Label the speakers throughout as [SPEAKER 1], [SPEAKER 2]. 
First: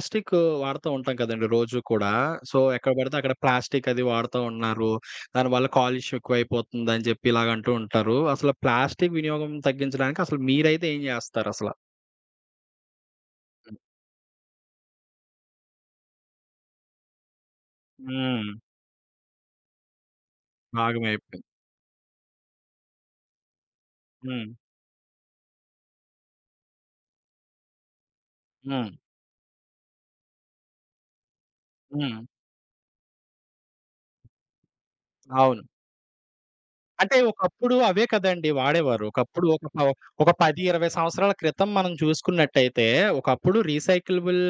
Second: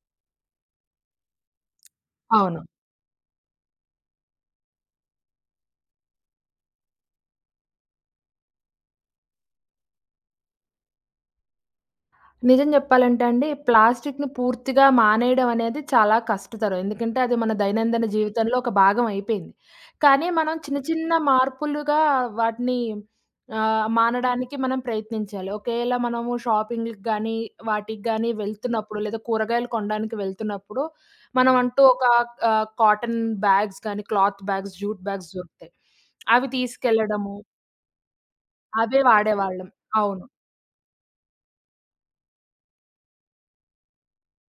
[SPEAKER 1] Plastic వాడుతూ ఉంటాం కదండీ రోజు కూడా. సో,
[SPEAKER 2] అవును.
[SPEAKER 1] ఎక్కడ పడితే అక్కడ ప్లాస్టిక్ అది వాడుతా ఉన్నారు. దానివల్ల కాలుష్యం ఎక్కువైపోతుందని చెప్పి ఇలాగ అంటూ ఉంటారు. అసలు ప్లాస్టిక్ వినియోగం తగ్గించడానికి అసలు మీరైతే ఏం జేస్తారసల?
[SPEAKER 2] నిజం జెప్పాలంటే అండి, ప్లాస్టిక్‌ని పూర్తిగా మానేయడం అనేది చాలా కష్టతరం. ఎందుకంటే, అది మన దైనందిన
[SPEAKER 1] హ్మ్.
[SPEAKER 2] జీవితంలో ఒక భాగం అయిపోయింది. కానీ, మనం చిన్న చిన్న
[SPEAKER 1] భాగమైపోయింది.
[SPEAKER 2] మార్పులుగా వాటిని
[SPEAKER 1] హ్మ్.
[SPEAKER 2] మానడానికి మనం ప్రయత్నించాలి. ఒకేలా మనము షాపింగ్‌లకి గానీ, వాటికి గానీ
[SPEAKER 1] హ్మ్.
[SPEAKER 2] వెళ్తున్నప్పుడు, లేదా కూరగాయలు కొనడానికి వెళ్తున్నప్పుడు, మనం అంటూ ఒక
[SPEAKER 1] హ్మ్.
[SPEAKER 2] కాటన్ బ్యాగ్స్ గానీ, క్లాత్ బ్యాగ్స్, జూట్ బ్యాగ్స్
[SPEAKER 1] అవును.
[SPEAKER 2] దొరుకుతాయి. అవి
[SPEAKER 1] అంటే
[SPEAKER 2] తీసుకెళ్లడము,
[SPEAKER 1] ఒకప్పుడు అవే కదండీ
[SPEAKER 2] అవే
[SPEAKER 1] వాడేవారు. ఒకప్పుడు
[SPEAKER 2] వాడేవాళ్ళం. అవును.
[SPEAKER 1] ఒక 10, 20 సంవత్సరాల క్రితం మనం చూసుకున్నట్టయితే, ఒకప్పుడు రీసైకిలబుల్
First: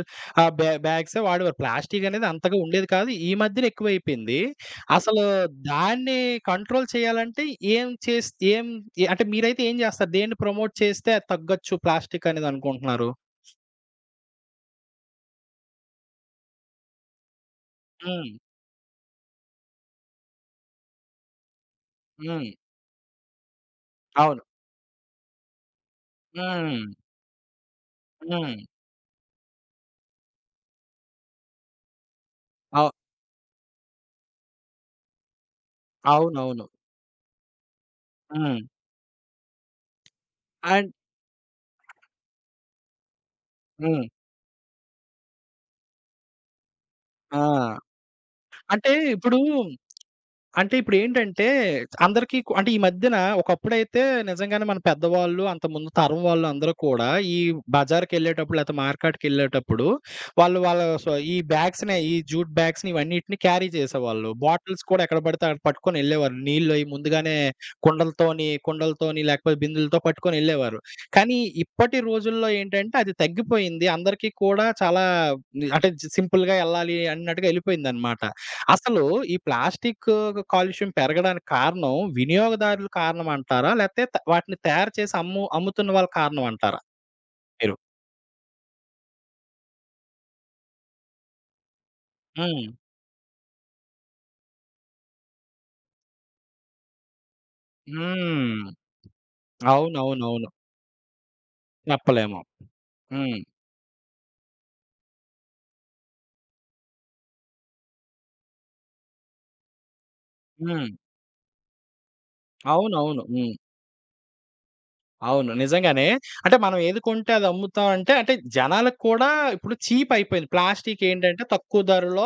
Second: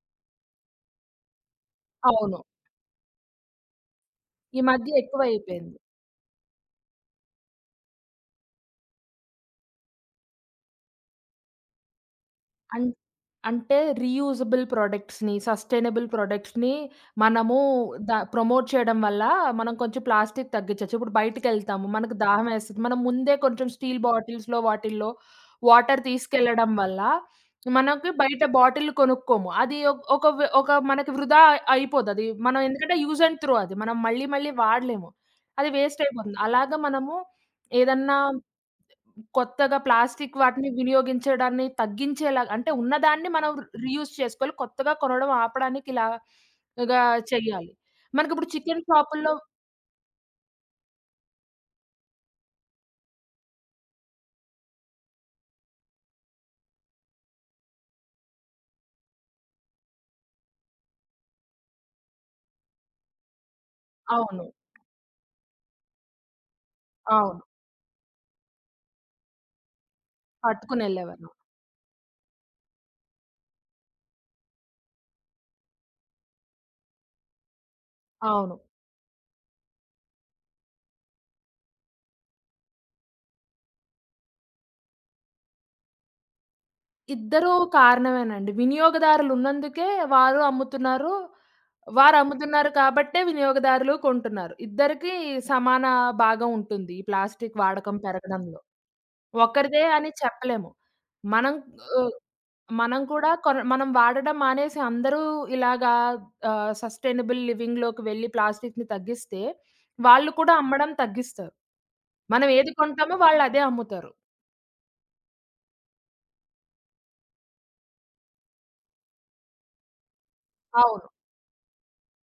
[SPEAKER 1] బ్యాగ్సే వాడేవారు. ప్లాస్టిక్ అనేది
[SPEAKER 2] అవును.
[SPEAKER 1] అంతగా ఉండేది కాదు. ఈ మధ్యన ఎక్కువైపోయింది.
[SPEAKER 2] ఈ మధ్య
[SPEAKER 1] అసలు
[SPEAKER 2] ఎక్కువైపోయింది.
[SPEAKER 1] దాన్ని కంట్రోల్ చేయాలంటే ఏం చేస్ ఏం ఏ- అంటే మీరైతే ఏం చేస్తారు? దేన్ని ప్రమోట్ చేస్తే అది తగ్గొచ్చు ప్లాస్టిక్ అనేది
[SPEAKER 2] అన్
[SPEAKER 1] అనుకుంటున్నారు?
[SPEAKER 2] అంటే రీయూజబుల్ ప్రొడక్ట్స్‌ని, సస్టైనబుల్ ప్రొడక్ట్స్‌ని మనము
[SPEAKER 1] హ్మ్.
[SPEAKER 2] ప్రమోట్ చేయడం వల్ల మనం కొంచెం ప్లాస్టిక్ తగ్గించొచ్చు. ఇప్పుడు బయటికెళ్తాము, మనకు దాహం
[SPEAKER 1] హ్మ్.
[SPEAKER 2] వేస్తది. మనం ముందే కొంచెం స్టీల్
[SPEAKER 1] అవును.
[SPEAKER 2] బాటిల్స్‌లో వాటిల్లో వాటర్ తీసుకెళ్లడం
[SPEAKER 1] హ్మ్.
[SPEAKER 2] వల్ల మనకి బయట
[SPEAKER 1] హ్మ్.
[SPEAKER 2] బాటిల్ కొనుక్కోము. అది ఒక్ ఒక వ్ ఒక మనకి వృధా అయిపోతది. మనం
[SPEAKER 1] అవ్
[SPEAKER 2] ఎందుకంటే యూజ్ అండ్ త్రో అది. మనం మళ్ళీ మళ్ళీ వాడలేము. అది వేస్ట్ అయిపోతుంది.
[SPEAKER 1] అవునవును.
[SPEAKER 2] అలాగా మనము ఏదన్నా
[SPEAKER 1] హ్మ్.
[SPEAKER 2] కొత్తగా ప్లాస్టిక్ వాటిని
[SPEAKER 1] అండ్
[SPEAKER 2] వినియోగించడాన్ని తగ్గించేలా అంటే ఉన్నదాన్ని మనం
[SPEAKER 1] హ్మ్.
[SPEAKER 2] రీయూజ్ చేసుకోవాలి. కొత్తగా కొనడం ఆపడానికి ఇలాగా
[SPEAKER 1] ఆ!
[SPEAKER 2] చెయ్యాలి. మనకిప్పుడు చికెన్
[SPEAKER 1] అంటే
[SPEAKER 2] షాపుల్లో
[SPEAKER 1] ఇప్పుడు అంటే ఇప్పుడేంటంటే, అందరికీ అంటే ఈ మధ్యన ఒకప్పుడైతే నిజంగానే మన పెద్దవాళ్ళు, అంత ముందు తరం వాళ్ళు అందరూ కూడా ఈ బజార్‌కెళ్ళేటప్పుడు, లేతే మార్కెట్‌కెళ్ళేటప్పుడు వాళ్ళ సో ఈ బ్యాగ్స్‌నే ఈ జూట్ బ్యాగ్స్‌ని ఇవన్నిటిని క్యారీ చేసేవాళ్ళు.
[SPEAKER 2] అవును.
[SPEAKER 1] బాటిల్స్ కూడా ఎక్కడ పడితే అక్కడ పట్టుకొనెళ్ళేవారు. నీళ్ళయి ముందుగానే
[SPEAKER 2] అవును.
[SPEAKER 1] కుండలతోని లేకపోతే బిందెలతో పట్టుకొనెళ్ళేవారు.
[SPEAKER 2] పట్టుకొనెళ్ళేవారు.
[SPEAKER 1] కానీ ఇప్పటి రోజుల్లో ఏంటంటే అది తగ్గిపోయింది. అందరికీ కూడా చాలా అంటే సింపుల్‌గా ఎళ్ళాలి అన్నట్టుగా ఎళ్ళిపోయిందనమాట.
[SPEAKER 2] అవును.
[SPEAKER 1] అసలు ఈ ప్లాస్టిక్ కాలుష్యం పెరగడానికి కారణం వినియోగదారులు కారణం అంటారా? లేతే వాటిని తయారు చేసి అమ్ముతున్న వాళ్ళు కారణం అంటారా
[SPEAKER 2] ఇద్దరూ
[SPEAKER 1] మీరు?
[SPEAKER 2] కారణమేనండి. వినియోగదారులు ఉన్నందుకే వారు అమ్ముతున్నారు. వారు
[SPEAKER 1] హ్మ్.
[SPEAKER 2] అమ్ముతున్నారు కాబట్టే వినియోగదారులు కొంటున్నారు. ఇద్దరికీ సమాన భాగం ఉంటుంది ఈ ప్లాస్టిక్ వాడకం
[SPEAKER 1] హ్మ్.
[SPEAKER 2] పెరగడంలో. ఒకరిదే అని
[SPEAKER 1] అవునవునవును.
[SPEAKER 2] చెప్పలేము. మనం ఆహ్,
[SPEAKER 1] చెప్పలేము.
[SPEAKER 2] మనం కూడా
[SPEAKER 1] హ్మ్.
[SPEAKER 2] కొన మనం వాడడం మానేసి అందరూ ఇలాగా సస్టైనబుల్ లివింగ్‌లోకి వెళ్లి ప్లాస్టిక్‌ని తగ్గిస్తే, వాళ్ళు కూడా
[SPEAKER 1] హ్మ్.
[SPEAKER 2] అమ్మడం తగ్గిస్తారు. మనం ఏది కొంటామో
[SPEAKER 1] అవునవును.
[SPEAKER 2] వాళ్ళు
[SPEAKER 1] హ్మ్.
[SPEAKER 2] అదే అమ్ముతారు.
[SPEAKER 1] అవును. నిజంగానే. అంటే మనం ఏది కొంటే అది అమ్ముతాం అంటే, అంటే జనాలకు కూడా ఇప్పుడు చీప్ అయిపోయింది. ప్లాస్టిక్
[SPEAKER 2] అవును.
[SPEAKER 1] ఏంటంటే తక్కువ ధరలో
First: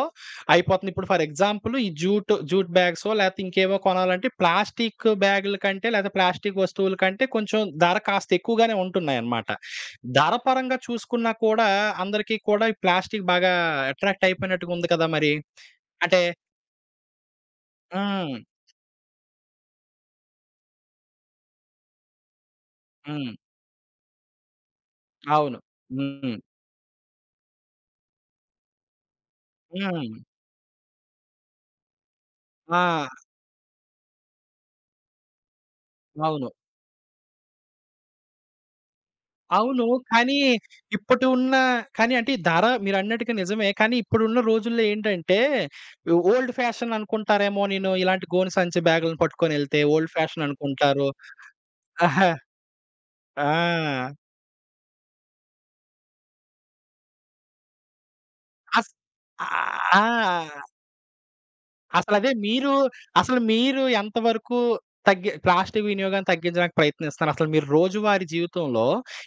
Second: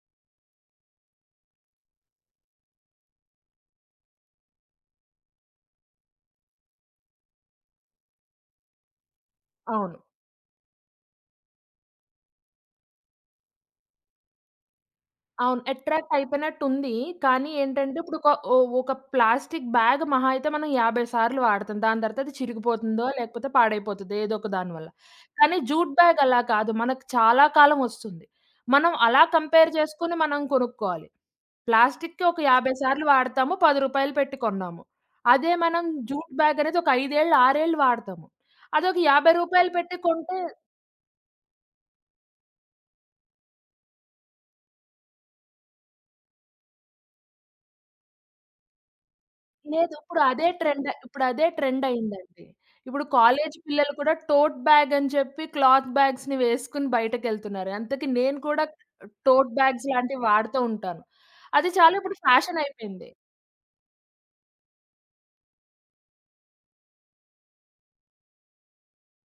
[SPEAKER 1] అయిపోతుంది. ఇప్పుడు ఫర్ ఎగ్జాంపుల్ ఈ జూట్ బ్యాగ్సో లేకపోతే ఇంకేవో కొనాలంటే ప్లాస్టిక్ బ్యాగుల కంటే లేదా ప్లాస్టిక్ వస్తువుల కంటే కొంచెం ధర కాస్త ఎక్కువగానే ఉంటున్నాయన్నమాట.
[SPEAKER 2] అవును.
[SPEAKER 1] ధర పరంగా చూసుకున్నా కూడా అందరికీ కూడా ఈ ప్లాస్టిక్ బాగా అట్రాక్ట్ అయిపోయినట్టుగా ఉంది కదా మరి.
[SPEAKER 2] అవును. అట్రాక్ట్
[SPEAKER 1] అంటే
[SPEAKER 2] అయిపోయినట్టుంది. కానీ ఏంటంటే ఇప్పుడు
[SPEAKER 1] హ్మ్.
[SPEAKER 2] ఒక ప్లాస్టిక్ బ్యాగ్ మహా అయితే మనం 50 సార్లు వాడతాం. దాని తర్వాత అది చిరిగిపోతుందో,
[SPEAKER 1] హ్మ్.
[SPEAKER 2] లేకపోతే పాడైపోతదో ఏదో ఒక దాని వల్ల.
[SPEAKER 1] అవును.
[SPEAKER 2] కానీ జూట్ బ్యాగ్
[SPEAKER 1] హ్మ్.
[SPEAKER 2] అలా కాదు. మనకు చాలా కాలం వస్తుంది. మనం అలా కంపేర్
[SPEAKER 1] హ్మ్.
[SPEAKER 2] చేసుకొని మనం కొనుక్కోవాలి. ప్లాస్టిక్‌కి ఒక 50
[SPEAKER 1] ఆ!
[SPEAKER 2] సార్లు వాడతాము. రూ. 10 పెట్టి కొన్నాము. అదే మనం జూట్
[SPEAKER 1] అవును.
[SPEAKER 2] బ్యాగ్ అనేది ఒక 5 ఏళ్ళు, 6 ఏళ్ళు వాడతాము. అదొక రూ. 50
[SPEAKER 1] అవును.
[SPEAKER 2] పెట్టి
[SPEAKER 1] కానీ
[SPEAKER 2] కొంటే
[SPEAKER 1] ఇప్పటి ఉన్న కానీ అంటే ఈ ధర మీరన్నట్టుగా నిజమే. కానీ ఇప్పుడున్న రోజుల్లో ఏంటంటే ఓల్డ్ ఫ్యాషన్ అనుకుంటారేమో నేను ఇలాంటి గోను సంచి బ్యాగులను పట్టుకొనెళ్తే
[SPEAKER 2] లేదు.
[SPEAKER 1] ఓల్డ్ ఫ్యాషన్ అనుకుంటారు.
[SPEAKER 2] ఇప్పుడు అదే ట్రెండ్
[SPEAKER 1] ఆహా!
[SPEAKER 2] అయిందండి. ఇప్పుడు కాలేజీ పిల్లలు
[SPEAKER 1] ఆ!
[SPEAKER 2] కూడా టోట్ బ్యాగ్ అని చెప్పి క్లాత్ బ్యాగ్స్‌ని వేసుకొని బయటకెళ్తున్నారు. అంతకి నేను కూడా
[SPEAKER 1] అస్
[SPEAKER 2] టోట్ బ్యాగ్స్ లాంటివి వాడుతూ
[SPEAKER 1] ఆ!
[SPEAKER 2] ఉంటాను. అది చాలా ఇప్పుడు
[SPEAKER 1] అసలదే
[SPEAKER 2] ఫ్యాషన్
[SPEAKER 1] మీరు
[SPEAKER 2] అయిపోయింది.
[SPEAKER 1] అసలు మీరు ఎంత వరకు ప్లాస్టిక్ వినియోగాన్ని తగ్గించడానికి ప్రయత్నిస్తున్నారు? అసలు మీరు రోజువారీ జీవితంలో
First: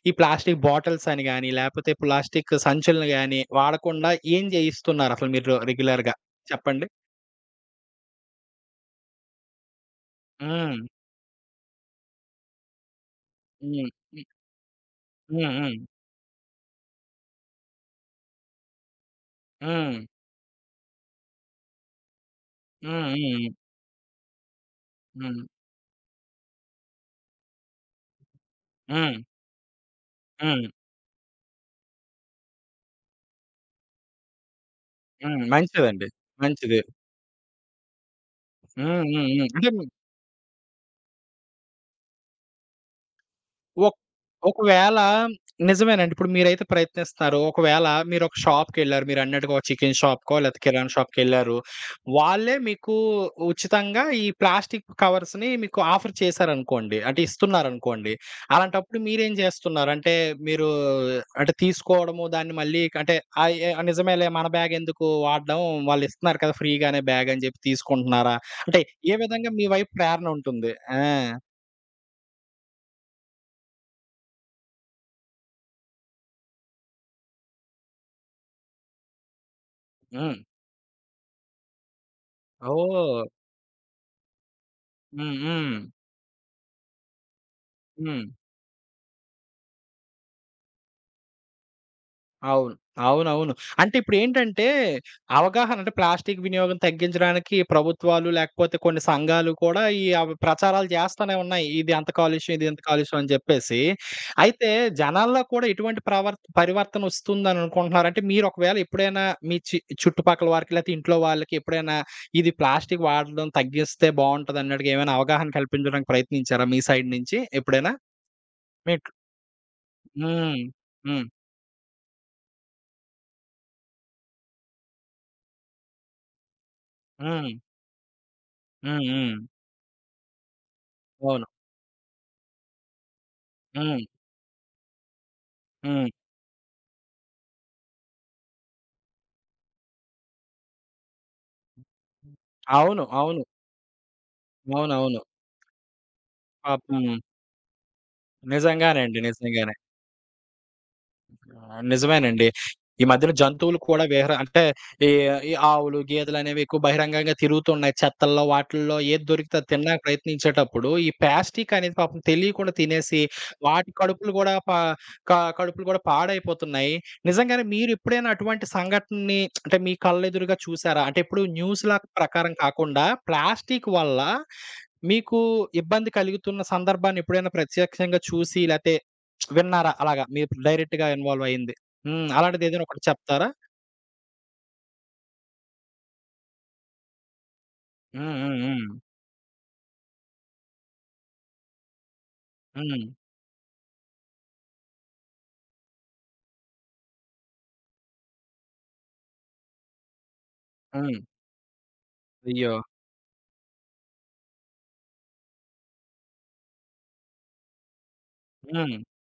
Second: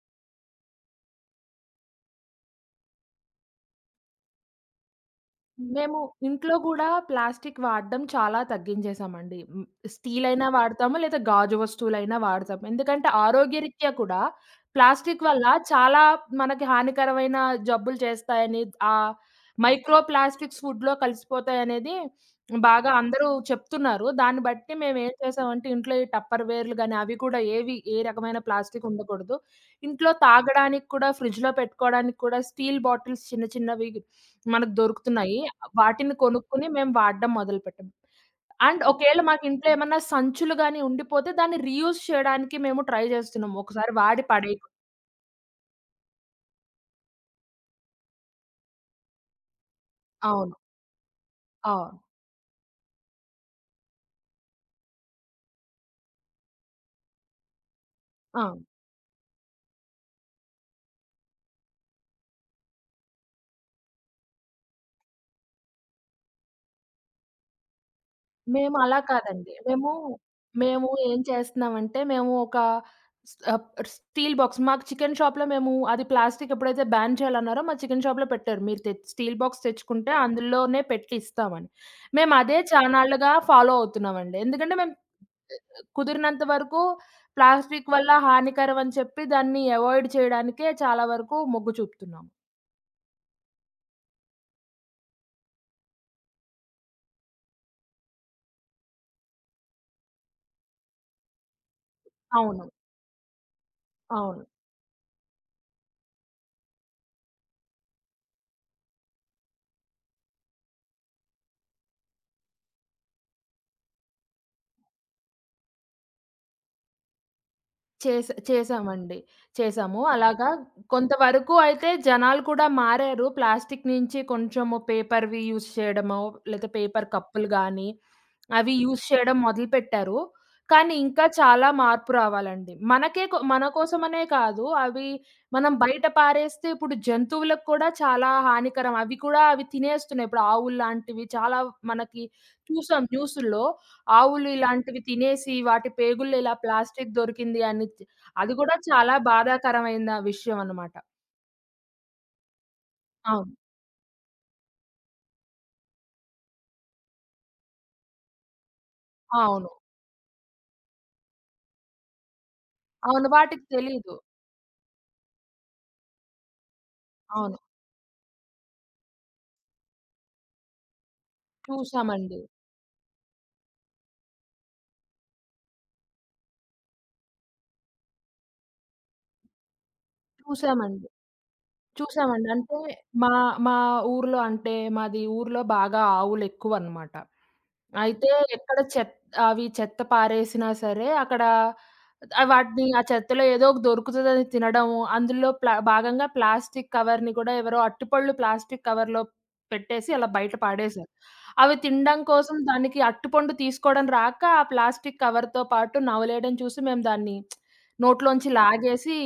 [SPEAKER 1] ఈ ప్లాస్టిక్ బాటిల్స్ అని గాని, లేపోతే ప్లాస్టిక్ సంచులను గాని వాడకుండా ఏం జేయిస్తున్నారు అసలు మీరు
[SPEAKER 2] మేము
[SPEAKER 1] రెగ్యులర్‌గా
[SPEAKER 2] ఇంట్లో గూడా
[SPEAKER 1] చెప్పండి?
[SPEAKER 2] ప్లాస్టిక్ వాడడం చాలా తగ్గించేసామండి. స్టీలయినా
[SPEAKER 1] హ్మ్.
[SPEAKER 2] వాడతాము, లేదా గాజు వస్తువులైనా వాడతాము. ఎందుకంటే
[SPEAKER 1] హ్మ్.
[SPEAKER 2] ఆరోగ్యరీత్యా కూడా ప్లాస్టిక్ వల్ల
[SPEAKER 1] హ్మ్. హ్మ్.
[SPEAKER 2] చాలా మనకి హానికరమైన జబ్బులు చేస్తాయని, ఆహ్,
[SPEAKER 1] హ్మ్.
[SPEAKER 2] మైక్రో ప్లాస్టిక్స్ ఫుడ్‌లో కలిసిపోతాయనేది బాగా
[SPEAKER 1] హ్మ్.
[SPEAKER 2] అందరూ
[SPEAKER 1] హ్మ్.
[SPEAKER 2] చెప్తున్నారు. దాన్ని బట్టి మేమేం
[SPEAKER 1] హ్మ్.
[SPEAKER 2] చేసామంటే ఇంట్లో ఈ టప్పర్ వేర్‌లు గాని, అవి కూడా ఏవి ఏ రకమైన ప్లాస్టిక్
[SPEAKER 1] హ్మ్.
[SPEAKER 2] ఉండకూడదు. ఇంట్లో
[SPEAKER 1] హ్మ్.
[SPEAKER 2] తాగడానికి కూడా ఫ్రిడ్జ్‌లో పెట్టుకోవడానికి కూడా స్టీల్ బాటిల్స్ చిన్న చిన్నవి మనకు దొరుకుతున్నాయి.
[SPEAKER 1] హ్మ్. మంచిదండి.
[SPEAKER 2] వాటిని కొనుక్కొని
[SPEAKER 1] మంచిది.
[SPEAKER 2] మేము వాడడం మొదలుపెట్టాం. అండ్
[SPEAKER 1] హ్మ్.
[SPEAKER 2] ఒకవేళ
[SPEAKER 1] హ్మ్.
[SPEAKER 2] మాకు
[SPEAKER 1] హ్మ్. అంటే
[SPEAKER 2] ఇంట్లో ఏమన్నా సంచులు గాని ఉండిపోతే దాన్ని రీయూజ్ చేయడానికి మేము ట్రై చేస్తున్నాం. ఒకసారి
[SPEAKER 1] ఒక్
[SPEAKER 2] వాడి పడేయకు
[SPEAKER 1] ఒకవేళ నిజమేనండి. ఇప్పుడు మీరైతే ప్రయత్నిస్తున్నారు. ఒకవేళ మీరొక షాప్‌కెళ్లారు. మీరన్నట్టుగా ఒక షాప్ కి వెళ్ళారు, మీరు అన్నట్టుగా చికెన్ షాప్‌కో,
[SPEAKER 2] అవును.
[SPEAKER 1] లేతే కిరాణా షాప్‌కెళ్లారు.
[SPEAKER 2] అవును.
[SPEAKER 1] వాళ్ళే మీకు ఉచితంగా ఈ ప్లాస్టిక్ కవర్స్‌ని మీకు ఆఫర్ చేశారనుకోండి. అంటే ఇస్తున్నారనుకోండి.
[SPEAKER 2] ఆ!
[SPEAKER 1] అలాంటప్పుడు మీరేం జేస్తున్నారు? అంటే మీరు అంటే తీసుకోవడము, దాన్ని మళ్ళీ అంటే నిజమేలే మన బ్యాగెందుకు వాడడం, వాళ్ళిస్తున్నారు కదా! ఫ్రీగానే బ్యాగ్ అని జెప్పి తీసుకుంటున్నారా?
[SPEAKER 2] మేము
[SPEAKER 1] అంటే
[SPEAKER 2] అలా
[SPEAKER 1] ఏ విధంగా
[SPEAKER 2] కాదండి.
[SPEAKER 1] మీ వైపు
[SPEAKER 2] మేము,
[SPEAKER 1] ప్రేరణ ఉంటుంది?
[SPEAKER 2] మేము
[SPEAKER 1] ఆ!
[SPEAKER 2] ఏం చేస్తున్నామంటే మేము ఒక స్ ఆహ్, స్టీల్ బాక్స్ మాకు చికెన్ షాప్‌లో మేము అది ప్లాస్టిక్ ఎప్పుడైతే బ్యాన్ చేయాలన్నారో మా చికెన్ షాప్‌లో పెట్టారు. మీరు తె స్టీల్ బాక్స్ తెచ్చుకుంటే
[SPEAKER 1] హ్మ్.
[SPEAKER 2] అందులోనే పెట్టి ఇస్తామని. మేము అదే
[SPEAKER 1] ఓహ్!
[SPEAKER 2] చానాళ్లుగా ఫాలో అవుతున్నామండి. ఎందుకంటే మేము
[SPEAKER 1] హ్మ్. హ్మ్.
[SPEAKER 2] కుదిరినంత వరకు ప్లాస్టిక్ వల్ల
[SPEAKER 1] హ్మ్.
[SPEAKER 2] హానికరం అని చెప్పి దాన్ని అవాయిడ్ చేయడానికే చాలా వరకు మొగ్గు చూపుతున్నాం.
[SPEAKER 1] అవును. అవునవును. అంటే ఇప్పుడేంటంటే, అవగాహన అంటే ప్లాస్టిక్ వినియోగం తగ్గించడానికి ప్రభుత్వాలు లేకపోతే కొన్ని సంఘాలు కూడా ఈ అవి ప్రచారాలు చేస్తానే ఉన్నాయి. ఇది అంత కాలుష్యం, ఇది
[SPEAKER 2] అవును.
[SPEAKER 1] ఇంత కాలుష్యం అని చెప్పేసి.
[SPEAKER 2] అవును.
[SPEAKER 1] అయితే జనాల్లో కూడా ఎటువంటి పరివర్తన వస్తుందని అనుకుంటున్నారు? అంటే మీరు ఒకవేళ ఎప్పుడైనా మీ చుట్టుపక్కల వారికి లేకపోతే ఇంట్లో వాళ్ళకి ఎప్పుడైనా ఇది ప్లాస్టిక్ వాడడం తగ్గిస్తే బావుంటది అన్నట్టుగా ఏమైనా అవగాహన కల్పించడానికి ప్రయత్నించారా మీ సైడ్ నుంచి ఎప్పుడైనా? మీట్
[SPEAKER 2] చేశామండి. చేశాము. ఓకే. అలాగా
[SPEAKER 1] హ్మ్. హ్మ్.
[SPEAKER 2] కొంతవరకు అయితే జనాలు కూడా మారారు. ప్లాస్టిక్ నుంచి కొంచెము పేపర్‌వి యూజ్ చేయడమో, లేతే పేపర్ కప్పులు
[SPEAKER 1] హ్మ్.
[SPEAKER 2] గానీ, అవి
[SPEAKER 1] హ్మ్.
[SPEAKER 2] యూజ్
[SPEAKER 1] హ్మ్.
[SPEAKER 2] చేయడం మొదలుపెట్టారు. కానీ ఇంకా
[SPEAKER 1] అవును.
[SPEAKER 2] చాలా మార్పు రావాలండి. మనకే కొ మన
[SPEAKER 1] హ్మ్.
[SPEAKER 2] కోసమనే కాదు, అవి మనం బయట
[SPEAKER 1] హ్మ్.
[SPEAKER 2] పారేస్తే ఇప్పుడు జంతువులకు కూడా చాలా హానికరం. అవి కూడా అవి తినేస్తున్నాయి. ఇప్పుడు ఆవుల్లాంటివి చాలా మనకి
[SPEAKER 1] అవును.
[SPEAKER 2] చూసాం
[SPEAKER 1] అవును.
[SPEAKER 2] న్యూసుల్లో. ఆవులు ఇలాంటివి
[SPEAKER 1] అవునవును.
[SPEAKER 2] తినేసి వాటి పేగుల్లో ఇలా
[SPEAKER 1] పాపం
[SPEAKER 2] ప్లాస్టిక్ దొరికింది అని అది గూడా చాలా
[SPEAKER 1] నిజంగానండి. నిజంగానే.
[SPEAKER 2] బాధాకరమైన విషయం అనమాట.
[SPEAKER 1] ఆ! నిజమేనండి. ఈ మధ్యన
[SPEAKER 2] అవును.
[SPEAKER 1] జంతువులు కూడా అంటే ఈ ఈ ఆవులు, గేదెలనేవి ఎక్కువ బహిరంగంగా తిరుగుతున్నాయి. చెత్తల్లో వాటిల్లో ఏది దొరికితే అది
[SPEAKER 2] అవును.
[SPEAKER 1] తినడానికి ప్రయత్నించేటప్పుడు, ఈ ప్లాస్టిక్ అనేది పాపం తెలియకుండా తినేసి,
[SPEAKER 2] అవును. వాటికి
[SPEAKER 1] వాటి
[SPEAKER 2] తెలీదు.
[SPEAKER 1] కడుపులు గూడా పా క కడుపులు గూడా పాడైపోతున్నాయి.
[SPEAKER 2] అవును.
[SPEAKER 1] నిజంగానే మీరెప్పుడైనా అటువంటి సంఘటనని అంటే మీ కళ్ళెదురుగా చూసారా? అంటే ఇప్పుడు న్యూస్‌ల
[SPEAKER 2] చూసామండి.
[SPEAKER 1] ప్రకారం కాకుండా ప్లాస్టిక్ వల్ల మీకు ఇబ్బంది కలుగుతున్న సందర్భాన్ని ఎప్పుడైనా ప్రత్యక్షంగా చూసి లేతే విన్నారా? అలాగా మీరు
[SPEAKER 2] చూసామండి.
[SPEAKER 1] డైరెక్ట్‌గా ఇన్వాల్వ్ అయింది. హ్మ్.
[SPEAKER 2] చూసామండి.
[SPEAKER 1] అలాంటిది
[SPEAKER 2] అంటే
[SPEAKER 1] ఏదైనా ఒకటి
[SPEAKER 2] మా
[SPEAKER 1] చెప్తారా?
[SPEAKER 2] మా ఊర్లో అంటే మాది ఊర్లో బాగా ఆవులెక్కువనమాట. అయితే
[SPEAKER 1] హ్మ్. హ్మ్.
[SPEAKER 2] ఎక్కడ
[SPEAKER 1] హ్మ్.
[SPEAKER 2] చెత్ అవి చెత్త పారేసినా సరే, అక్కడ వాటిని ఆ
[SPEAKER 1] హ్మ్.
[SPEAKER 2] చెత్తలో ఏదో ఒక దొరుకుతదని తినడము, అందులో భాగంగా ప్లాస్టిక్ కవర్‌ని కూడా ఎవరో అరటిపళ్ళు ప్లాస్టిక్ కవర్‌లో పెట్టేసి అలా బయట పాడేశారు.
[SPEAKER 1] హ్మ్.
[SPEAKER 2] అవి తినడం కోసం
[SPEAKER 1] అయ్యో!
[SPEAKER 2] దానికి అరటిపండు తీసుకోవడం రాక, ఆ ప్లాస్టిక్ కవర్‌తో పాటు నవలేయడం చూసి మేము దాన్ని నోట్లోంచి
[SPEAKER 1] హ్మ్.
[SPEAKER 2] లాగేసి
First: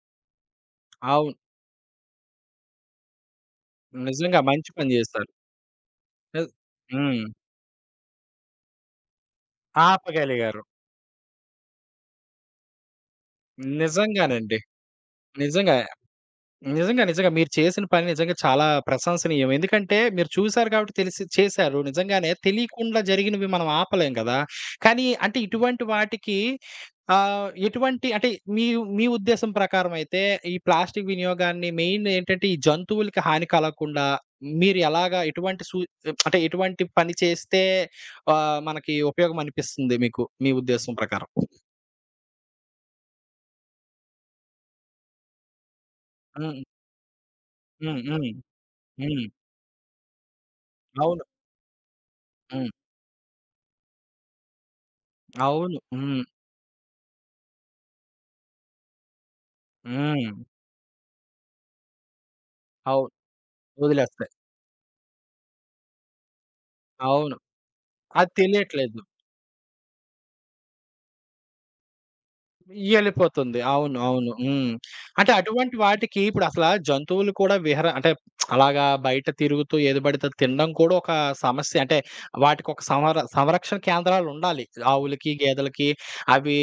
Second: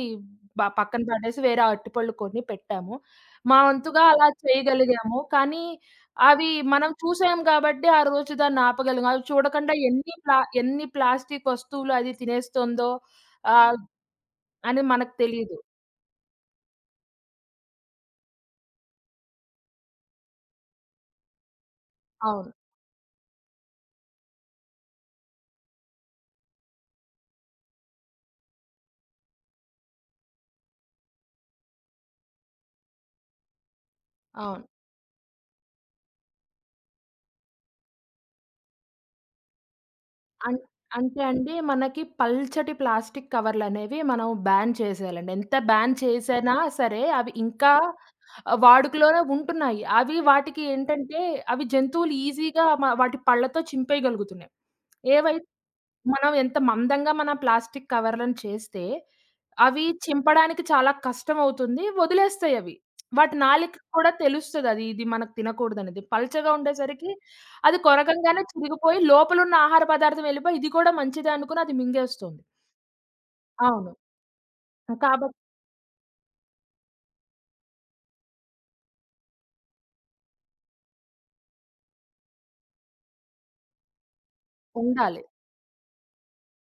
[SPEAKER 2] పక్కన
[SPEAKER 1] అవును.
[SPEAKER 2] పడేసి వేరే అరటిపళ్ళు కొని పెట్టాము. మా వంతుగా అలా
[SPEAKER 1] నిజంగా మంచి పని
[SPEAKER 2] చేయగలిగాము.
[SPEAKER 1] చేశారు.
[SPEAKER 2] కానీ అవి
[SPEAKER 1] నిజ్
[SPEAKER 2] మనం
[SPEAKER 1] హ్మ్.
[SPEAKER 2] చూసాం గాబట్టి, ఆ రోజు దాన్నాపగలిగాం. అవి చూడకుండా
[SPEAKER 1] ఆపగలిగారు.
[SPEAKER 2] ఎన్ని ప్లాస్టిక్ వస్తువులు అది తినేస్తోందో ఆహ్,
[SPEAKER 1] నిజంగానండి.
[SPEAKER 2] అని మనకు తెలీదు.
[SPEAKER 1] నిజంగా. నిజంగా, నిజంగా మీరు చేసిన పని నిజంగా చాలా ప్రశంసనీయం. ఎందుకంటే మీరు చూసారు కాబట్టి తెలిసి చేశారు. నిజంగానే
[SPEAKER 2] అవును.
[SPEAKER 1] తెలియకుండా జరిగినవి మనం ఆపలేం కదా! కానీ అంటే ఇటువంటి వాటికి ఎటువంటి అంటే మీ మీ ఉద్దేశం ప్రకారం అయితే ఈ ప్లాస్టిక్ వినియోగాన్ని మెయిన్ ఏంటంటే ఈ జంతువులకి హాని కలగకుండా
[SPEAKER 2] అవును.
[SPEAKER 1] మీరు ఎలాగా ఎటువంటి అంటే ఎటువంటి పని చేస్తే మనకి ఉపయోగం అనిపిస్తుంది మీకు మీ
[SPEAKER 2] అన్
[SPEAKER 1] ఉద్దేశం
[SPEAKER 2] అంటే
[SPEAKER 1] ప్రకారం?
[SPEAKER 2] అండి, మనకి పల్చటి ప్లాస్టిక్ కవర్‌లనేవి మనం బ్యాన్ చేసేయాలండి. ఎంత బ్యాన్ చేసినా
[SPEAKER 1] హ్మ్.
[SPEAKER 2] సరే, అవి ఇంకా
[SPEAKER 1] హ్మ్. హ్మ్.
[SPEAKER 2] వాడుకలోనే
[SPEAKER 1] హ్మ్.
[SPEAKER 2] ఉంటున్నాయి. అవి వాటికి ఏంటంటే,
[SPEAKER 1] అవును.
[SPEAKER 2] అవి జంతువులు ఈజీగా
[SPEAKER 1] హ్మ్.
[SPEAKER 2] వాటి పళ్ళతో చింపేయగలుగుతున్నాయి. ఏవై
[SPEAKER 1] అవును. హ్మ్.
[SPEAKER 2] మనం ఎంత మందంగా మన ప్లాస్టిక్ కవర్లను చేస్తే, అవి
[SPEAKER 1] హ్మ్.
[SPEAKER 2] చింపడానికి చాలా కష్టమవుతుంది. వదిలేస్తాయి అవి.
[SPEAKER 1] అవును.
[SPEAKER 2] వాటి నాలుకకి కూడా
[SPEAKER 1] వదిలేస్తాయి.
[SPEAKER 2] తెలుస్తది అది ఇది మనకు తినకూడదనేది. పల్చగా ఉండేసరికి
[SPEAKER 1] అవును.
[SPEAKER 2] అది
[SPEAKER 1] అది
[SPEAKER 2] కొరకంగానే చిరిగిపోయి
[SPEAKER 1] తెలియట్లేదు.
[SPEAKER 2] లోపలున్న ఆహార పదార్థం వెళ్ళిపోయి ఇది కూడా మంచిదే అనుకుని అది మింగేస్తుంది.
[SPEAKER 1] ఎళ్ళిపోతుంది.
[SPEAKER 2] అవును.
[SPEAKER 1] అవును. అవును. హ్మ్. అంటే
[SPEAKER 2] కాబట్టి
[SPEAKER 1] అటువంటి వాటికి ఇప్పుడసలా జంతువులు కూడా అంటే అలాగా బయట తిరుగుతూ ఏది పడితే అది తినడం కూడా ఒక సమస్య. అంటే వాటికొక సంరక్షణ కేంద్రాలుండాలి.
[SPEAKER 2] ఉండాలి.
[SPEAKER 1] ఆవులకి, గేదెలకి అవి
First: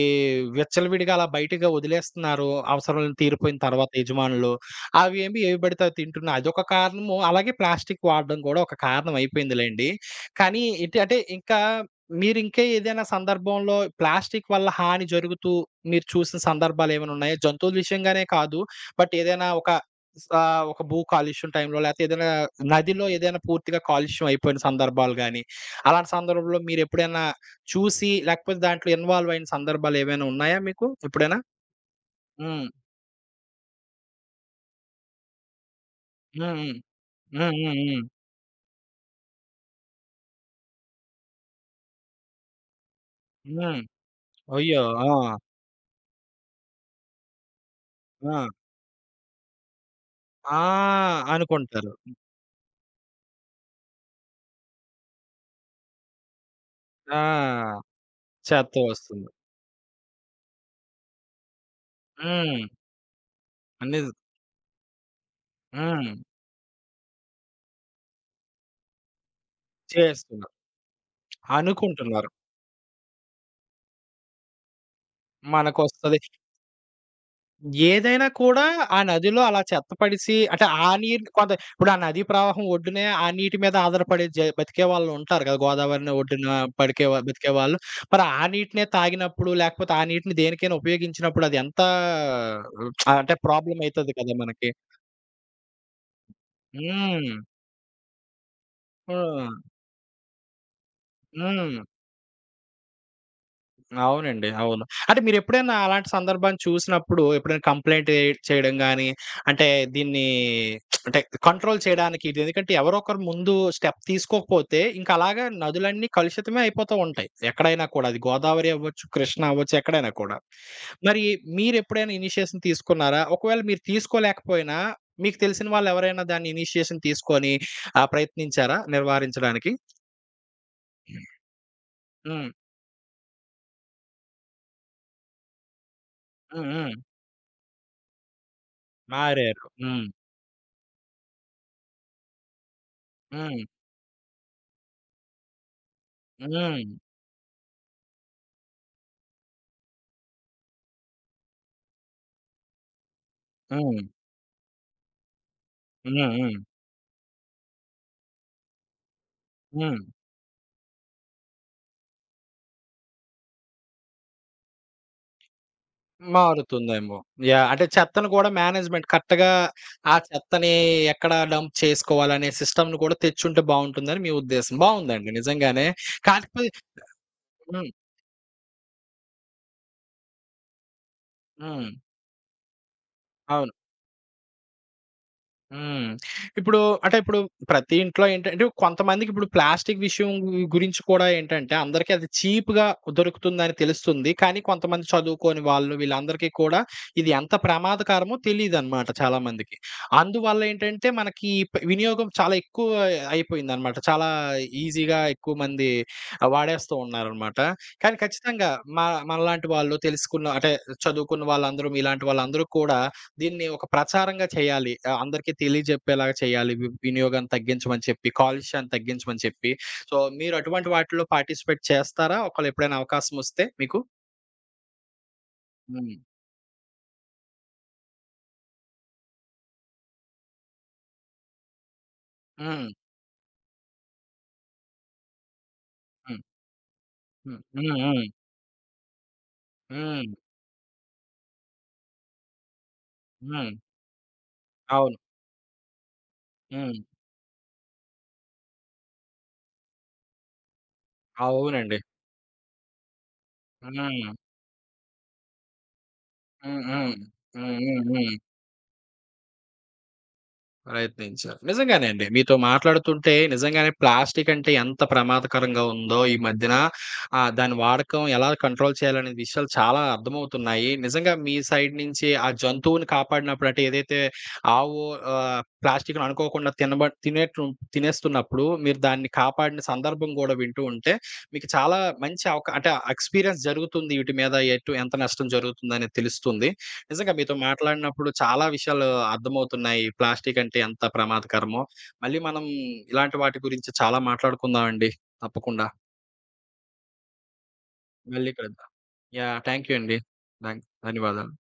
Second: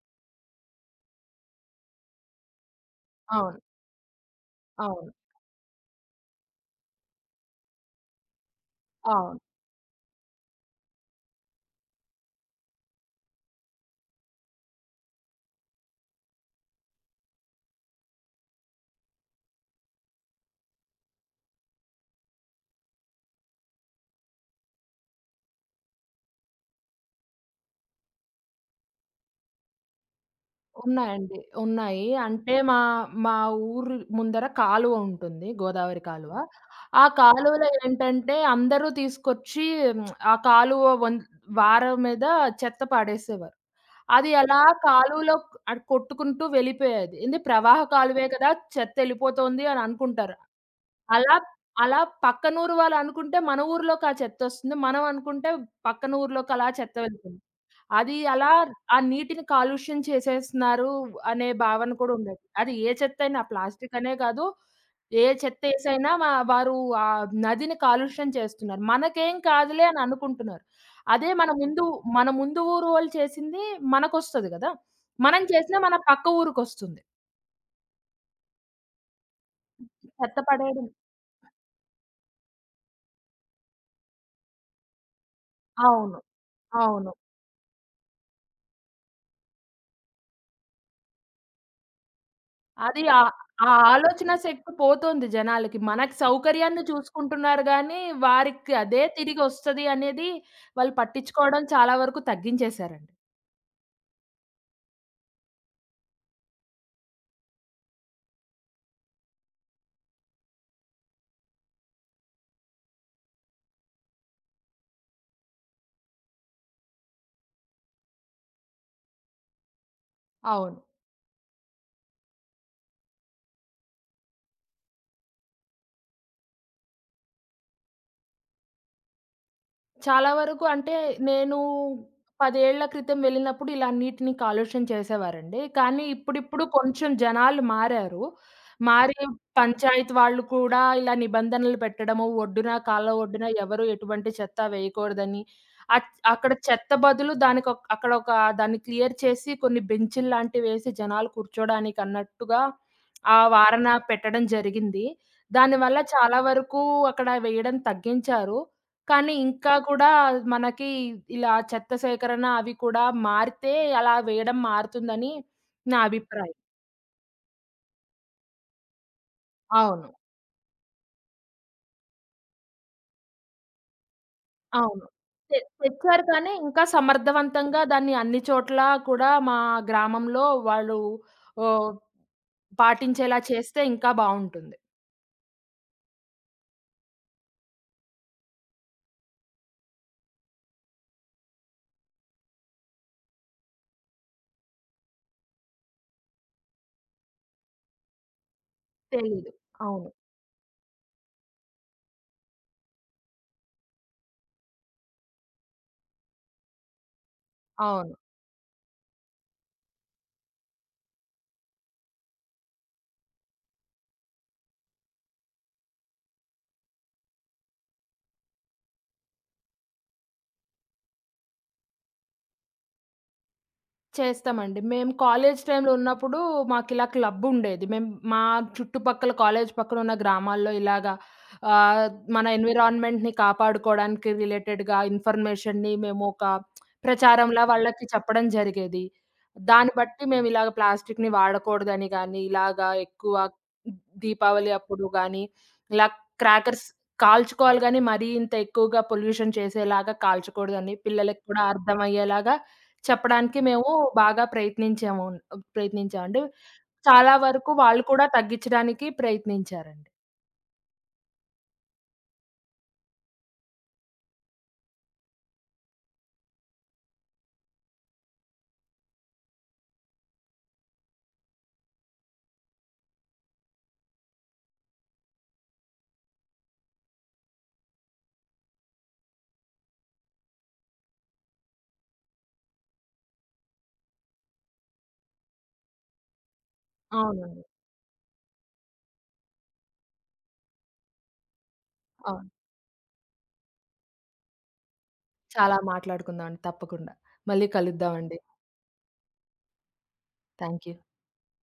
[SPEAKER 1] విచ్చలవిడిగా అలా బయటగా వదిలేస్తున్నారు. అవసరం లేని తీరిపోయిన
[SPEAKER 2] అవును.
[SPEAKER 1] తర్వాత యజమానులు.
[SPEAKER 2] అవును.
[SPEAKER 1] అవేమి ఏవి పడితే అవి తింటున్నాయి. అదొక కారణము. అలాగే ప్లాస్టిక్ వాడడం కూడా ఒక కారణం
[SPEAKER 2] అవును.
[SPEAKER 1] అయిపోయిందిలెండి. కానీ ఏంటి అంటే ఇంకా మీరింకా ఏదైనా సందర్భంలో ప్లాస్టిక్ వల్ల హాని జరుగుతూ మీరు చూసిన సందర్భాలేమైనా ఉన్నాయా? జంతువుల విషయంగానే కాదు. బట్ ఏదైనా ఒక ఒక భూ కాలుష్యం టైంలో లేతే ఏదైనా నదిలో ఏదైనా పూర్తిగా కాలుష్యం అయిపోయిన సందర్భాలు గాని, అలాంటి సందర్భంలో మీరెప్పుడైనా చూసి లేకపోతే దాంట్లో ఇన్వాల్వ్ అయిన సందర్భాలేమైనా ఉన్నాయా మీకు ఎప్పుడైనా?
[SPEAKER 2] ఉన్నాయండి. ఉన్నాయి. అంటే
[SPEAKER 1] హ్మ్.
[SPEAKER 2] మా మా ఊరు ముందర కాలువ ఉంటుంది. గోదావరి కాలువ.
[SPEAKER 1] హ్మ్. హ్మ్.
[SPEAKER 2] ఆ
[SPEAKER 1] హ్మ్.
[SPEAKER 2] కాలువలో
[SPEAKER 1] హ్మ్. హ్మ్.
[SPEAKER 2] ఏంటంటే అందరూ తీసుకొచ్చి మ్, ఆ కాలువ వొన్ వార మీద చెత్త పడేసేవారు.
[SPEAKER 1] హ్మ్.
[SPEAKER 2] అది అలా
[SPEAKER 1] అయ్యో! ఆ!
[SPEAKER 2] కాలువలో అది కొట్టుకుంటూ వెళ్ళిపోయేది. ఏంది ప్రవాహ కాలువే
[SPEAKER 1] ఆ!
[SPEAKER 2] కదా! చెత్త ఎళ్ళిపోతోంది అని అనుకుంటారు.
[SPEAKER 1] ఆ!
[SPEAKER 2] అలా
[SPEAKER 1] అనుకుంటారు.
[SPEAKER 2] అలా పక్కనూరు వాళ్ళు అనుకుంటే మన ఊర్లోకి ఆ చెత్తొస్తుంది. మనం అనుకుంటే పక్కన ఊర్లోకి అలా చెత్త వెళ్తుంది.
[SPEAKER 1] ఆ!
[SPEAKER 2] అది అలా
[SPEAKER 1] చెత్త
[SPEAKER 2] ఆ
[SPEAKER 1] వస్తుంది.
[SPEAKER 2] నీటిని కాలుష్యం చేసేస్తున్నారు అనే భావన కూడా ఉండేది.
[SPEAKER 1] హ్మ్.
[SPEAKER 2] అది ఏ చెత్తయినా ప్లాస్టిక్
[SPEAKER 1] అన్ని
[SPEAKER 2] అనే కాదు. ఏ
[SPEAKER 1] హ్మ్.
[SPEAKER 2] చెత్తేసైనా వ వారు ఆ నదిని కాలుష్యం చేస్తున్నారు. మనకేం కాదులే అని
[SPEAKER 1] చేస్తున్నారు.
[SPEAKER 2] అనుకుంటున్నారు. అదే మన ముందు మన
[SPEAKER 1] అనుకుంటున్నారు.
[SPEAKER 2] ముందు ఊరు వాళ్ళు చేసింది మనకొస్తది గదా! మనం చేసినా మన
[SPEAKER 1] మనకొస్తది.
[SPEAKER 2] పక్క ఊరికొస్తుంది.
[SPEAKER 1] ఏదైనా కూడా ఆ నదిలో అలా చెత్త పడేసి
[SPEAKER 2] చెత్త
[SPEAKER 1] అంటే
[SPEAKER 2] పడేయడం
[SPEAKER 1] ఆ నీరు కొంత ఇప్పుడు ఆ నదీ ప్రవాహం ఒడ్డునే ఆ నీటి మీద ఆధారపడి బతికే వాళ్ళు ఉంటారు కదా! గోదావరిని
[SPEAKER 2] అవును.
[SPEAKER 1] ఒడ్డున పడికే
[SPEAKER 2] అవును.
[SPEAKER 1] వా బతికేవాళ్ళు. మరి ఆ నీటినే తాగినప్పుడు, లేకపోతే ఆ నీటిని దేనికైనా ఉపయోగించినప్పుడు అది ఎంత
[SPEAKER 2] అది
[SPEAKER 1] ఆ,
[SPEAKER 2] ఆ
[SPEAKER 1] అంటే
[SPEAKER 2] ఆ
[SPEAKER 1] ప్రాబ్లమ్ అయితది
[SPEAKER 2] ఆలోచన
[SPEAKER 1] కదా! మనకి.
[SPEAKER 2] శక్తి పోతుంది జనాలకి. మనకి సౌకర్యాన్ని
[SPEAKER 1] హ్మ్.
[SPEAKER 2] చూసుకుంటున్నారు గానీ, వారికి అదే
[SPEAKER 1] ఆ!
[SPEAKER 2] తిరిగొస్తది అనేది వాళ్ళు పట్టించుకోవడం
[SPEAKER 1] హ్మ్.
[SPEAKER 2] చాలా వరకు తగ్గించేశారండి.
[SPEAKER 1] అవునండి. అవును. అంటే మీరెప్పుడైనా అలాంటి సందర్భాన్ని చూసినప్పుడు ఎప్పుడైనా కంప్లెయింట్ చేయడం గాని, అంటే దీన్ని అంటే కంట్రోల్ చేయడానికి ఇది ఎందుకంటే ఎవరో ఒకరు ముందు స్టెప్ తీసుకోకపోతే ఇంకా అలాగా నదులన్నీ కలుషితమే అయిపోతూ ఉంటాయి. ఎక్కడైనా కూడా అది గోదావరి అవ్వచ్చు, కృష్ణ అవ్వచ్చు ఎక్కడైనా కూడా.
[SPEAKER 2] అవును.
[SPEAKER 1] మరి మీరెప్పుడైనా ఇనిషియేషన్ తీసుకున్నారా? ఒకవేళ మీరు తీసుకోలేకపోయినా మీకు తెలిసిన వాళ్ళెవరైనా దాన్ని ఇనిషియేషన్ తీసుకొని ప్రయత్నించారా నిర్వారించడానికి?
[SPEAKER 2] చాలా వరకు అంటే నేను
[SPEAKER 1] హ్మ్.
[SPEAKER 2] 10 ఏళ్ల క్రితం వెళ్ళినప్పుడు ఇలా అన్నిటిని కాలుష్యం చేసేవారండి. కానీ ఇప్పుడిప్పుడు
[SPEAKER 1] హ్మ్. హ్మ్.
[SPEAKER 2] కొంచెం జనాలు మారారు. మారి
[SPEAKER 1] మారారు. హ్మ్.
[SPEAKER 2] పంచాయతీ వాళ్ళు కూడా ఇలా నిబంధనలు పెట్టడము, కాలువ ఒడ్డున
[SPEAKER 1] హ్మ్.
[SPEAKER 2] ఎవరు ఎటువంటి చెత్త వేయకూడదని, అచ్ అక్కడ
[SPEAKER 1] హ్మ్.
[SPEAKER 2] చెత్త బదులు దానికొక్ అక్కడ ఒక దాన్ని క్లియర్ చేసి కొన్ని బెంచుల్లాంటివేసి జనాలు కూర్చోడానికి అన్నట్టుగా ఆ వారన
[SPEAKER 1] హ్మ్.
[SPEAKER 2] పెట్టడం జరిగింది. దానివల్ల
[SPEAKER 1] హ్మ్.
[SPEAKER 2] చాలా
[SPEAKER 1] హ్మ్.
[SPEAKER 2] వరకు అక్కడ వేయడం తగ్గించారు. కానీ ఇంకా
[SPEAKER 1] హ్మ్.
[SPEAKER 2] కూడా మనకి ఇలా చెత్త సేకరణ అవి కూడా మారితే అలా వేయడం మారుతుందని నా అభిప్రాయం.
[SPEAKER 1] మారుతుందేమో. యాహ్! అంటే చెత్తను గూడా మేనేజ్‌మెంట్ కరెక్ట్‌గా
[SPEAKER 2] అవును.
[SPEAKER 1] ఆ చెత్తని ఎక్కడ డంప్ చేసుకోవాలనే సిస్టమ్‌ని కూడా తెచ్చుంటే బావుంటుందని మీ ఉద్దేశం.
[SPEAKER 2] అవును.
[SPEAKER 1] బావుందండి నిజంగానే.
[SPEAKER 2] తెచ్చారు కానీ
[SPEAKER 1] కాకపోతే
[SPEAKER 2] ఇంకా సమర్థవంతంగా
[SPEAKER 1] హ్మ్.
[SPEAKER 2] దాన్ని అన్ని చోట్ల కూడా మా గ్రామంలో వాళ్ళు
[SPEAKER 1] హ్మ్.
[SPEAKER 2] ఓహ్, పాటించేలా
[SPEAKER 1] అవును.
[SPEAKER 2] చేస్తే ఇంకా బావుంటుంది.
[SPEAKER 1] హ్మ్. ఇప్పుడు అంటే ఇప్పుడు ప్రతి ఇంట్లో ఏంటంటే కొంతమందికి ఇప్పుడు ప్లాస్టిక్ విషయం గురించి కూడా ఏంటంటే అందరికీ అది చీప్‌గా దొరుకుతుందని తెలుస్తుంది. కానీ కొంతమంది చదువుకోని వాళ్ళు వీళ్ళందరికీ కూడా ఇది ఎంత ప్రమాదకరమో తెలీదనమాట
[SPEAKER 2] తెలీదు.
[SPEAKER 1] చాలామందికి.
[SPEAKER 2] అవును.
[SPEAKER 1] అందువల్ల ఏంటంటే మనకి ఈ ప వినియోగం చాలా ఎక్కువ అయిపోయిందనమాట. చాలా ఈజీగా ఎక్కువ మంది వాడేస్తూ ఉన్నారనమాట.
[SPEAKER 2] అవును.
[SPEAKER 1] కానీ ఖచ్చితంగా మ మనలాంటి వాళ్ళు తెలుసుకున్న అంటే చదువుకున్న వాళ్ళందరూ మీలాంటి వాళ్ళందరూ కూడా దీన్ని ఒక ప్రచారంగా చేయాలి. అందరికీ తెలియజెప్పేలాగా చేయాలి. వినియోగాన్ని తగ్గించమని చెప్పి, కాలుష్యాన్ని తగ్గించమని చెప్పి. సో, మీరు అటువంటి వాటిలో పార్టిసిపేట్ చేస్తారా? ఒకవేళ ఎప్పుడైనా అవకాశమొస్తే మీకు?
[SPEAKER 2] చేస్తామండి. మేము కాలేజీ టైమ్‌లో
[SPEAKER 1] హ్మ్.
[SPEAKER 2] ఉన్నప్పుడు మాకిలా క్లబ్ ఉండేది. మేము మా చుట్టుపక్కల కాలేజీ పక్కన ఉన్న గ్రామాల్లో ఇలాగా ఆహ్, మన
[SPEAKER 1] హ్మ్.
[SPEAKER 2] ఎన్విరాన్మెంట్‌ని కాపాడుకోవడానికి రిలేటెడ్‌గా ఇన్ఫర్మేషన్‌ని మేము
[SPEAKER 1] హ్మ్.
[SPEAKER 2] ఒక
[SPEAKER 1] హ్మ్.
[SPEAKER 2] ప్రచారంలా
[SPEAKER 1] హ్మ్.
[SPEAKER 2] వాళ్ళకి
[SPEAKER 1] హ్మ్.
[SPEAKER 2] చెప్పడం జరిగేది. దాన్ని బట్టి
[SPEAKER 1] హ్మ్.
[SPEAKER 2] మేము ఇలాగ ప్లాస్టిక్‌ని వాడకూడదని గాని, ఇలాగా ఎక్కువ
[SPEAKER 1] హ్మ్.
[SPEAKER 2] దీపావళి అప్పుడు
[SPEAKER 1] అవును.
[SPEAKER 2] గాని, ఇలా క్రాకర్స్
[SPEAKER 1] హ్మ్.
[SPEAKER 2] కాల్చుకోవాలి గాని, మరీ ఇంత ఎక్కువగా పొల్యూషన్ చేసేలాగా కాల్చకూడదని పిల్లలకి కూడా
[SPEAKER 1] అవునండి.
[SPEAKER 2] అర్థమయ్యేలాగా చెప్పడానికి మేము
[SPEAKER 1] హ్మ్.
[SPEAKER 2] బాగా ప్రయత్నించాము. ప్రయత్నించామండి.
[SPEAKER 1] హ్మ్. హ్మ్.
[SPEAKER 2] చాలా వరకు
[SPEAKER 1] హ్మ్. హ్మ్.
[SPEAKER 2] వాళ్ళు కూడా
[SPEAKER 1] హ్మ్.
[SPEAKER 2] తగ్గించడానికి ప్రయత్నించారండి.
[SPEAKER 1] ప్రయత్నించారు. నిజంగానే అండి. మీతో మాట్లాడుతుంటే నిజంగానే ప్లాస్టిక్ అంటే ఎంత ప్రమాదకరంగా ఉందో ఈ మధ్యన దాని వాడకం ఎలా కంట్రోల్ చేయాలనే విషయాలు చాలా అర్థమవుతున్నాయి. నిజంగా మీ సైడ్ నుంచి ఆ జంతువుని కాపాడినప్పుడు అంటే ఏదైతే ఆవు ప్లాస్టిక్‌ని అనుకోకుండా తినబ తినేటు తినేస్తున్నప్పుడు మీరు దాన్ని కాపాడిన సందర్భం గూడా వింటూ ఉంటే మీకు చాలా మంచి అంటే ఎక్స్‌పీరియన్స్ జరుగుతుంది వీటి మీద ఎంత నష్టం జరుగుతుందనేది తెలుస్తుంది. నిజంగా మీతో
[SPEAKER 2] అవునండి.
[SPEAKER 1] మాట్లాడినప్పుడు చాలా విషయాలు అర్థమవుతున్నాయి. ప్లాస్టిక్ అంటే ఎంత ప్రమాదకరమో. మళ్ళీ
[SPEAKER 2] అవును.
[SPEAKER 1] మనం ఇలాంటి వాటి గురించి చాలా మాట్లాడుకుందామండి
[SPEAKER 2] చాలా
[SPEAKER 1] తప్పకుండా.
[SPEAKER 2] మాట్లాడుకుందామండి. తప్పకుండా. మళ్ళీ కలుద్దామండి.
[SPEAKER 1] మళ్ళీ కలుద్దాం. యాహ్! థాంక్ యూ అండి. ధన్
[SPEAKER 2] థాంక్ యూ.
[SPEAKER 1] ధన్యవాదాలు.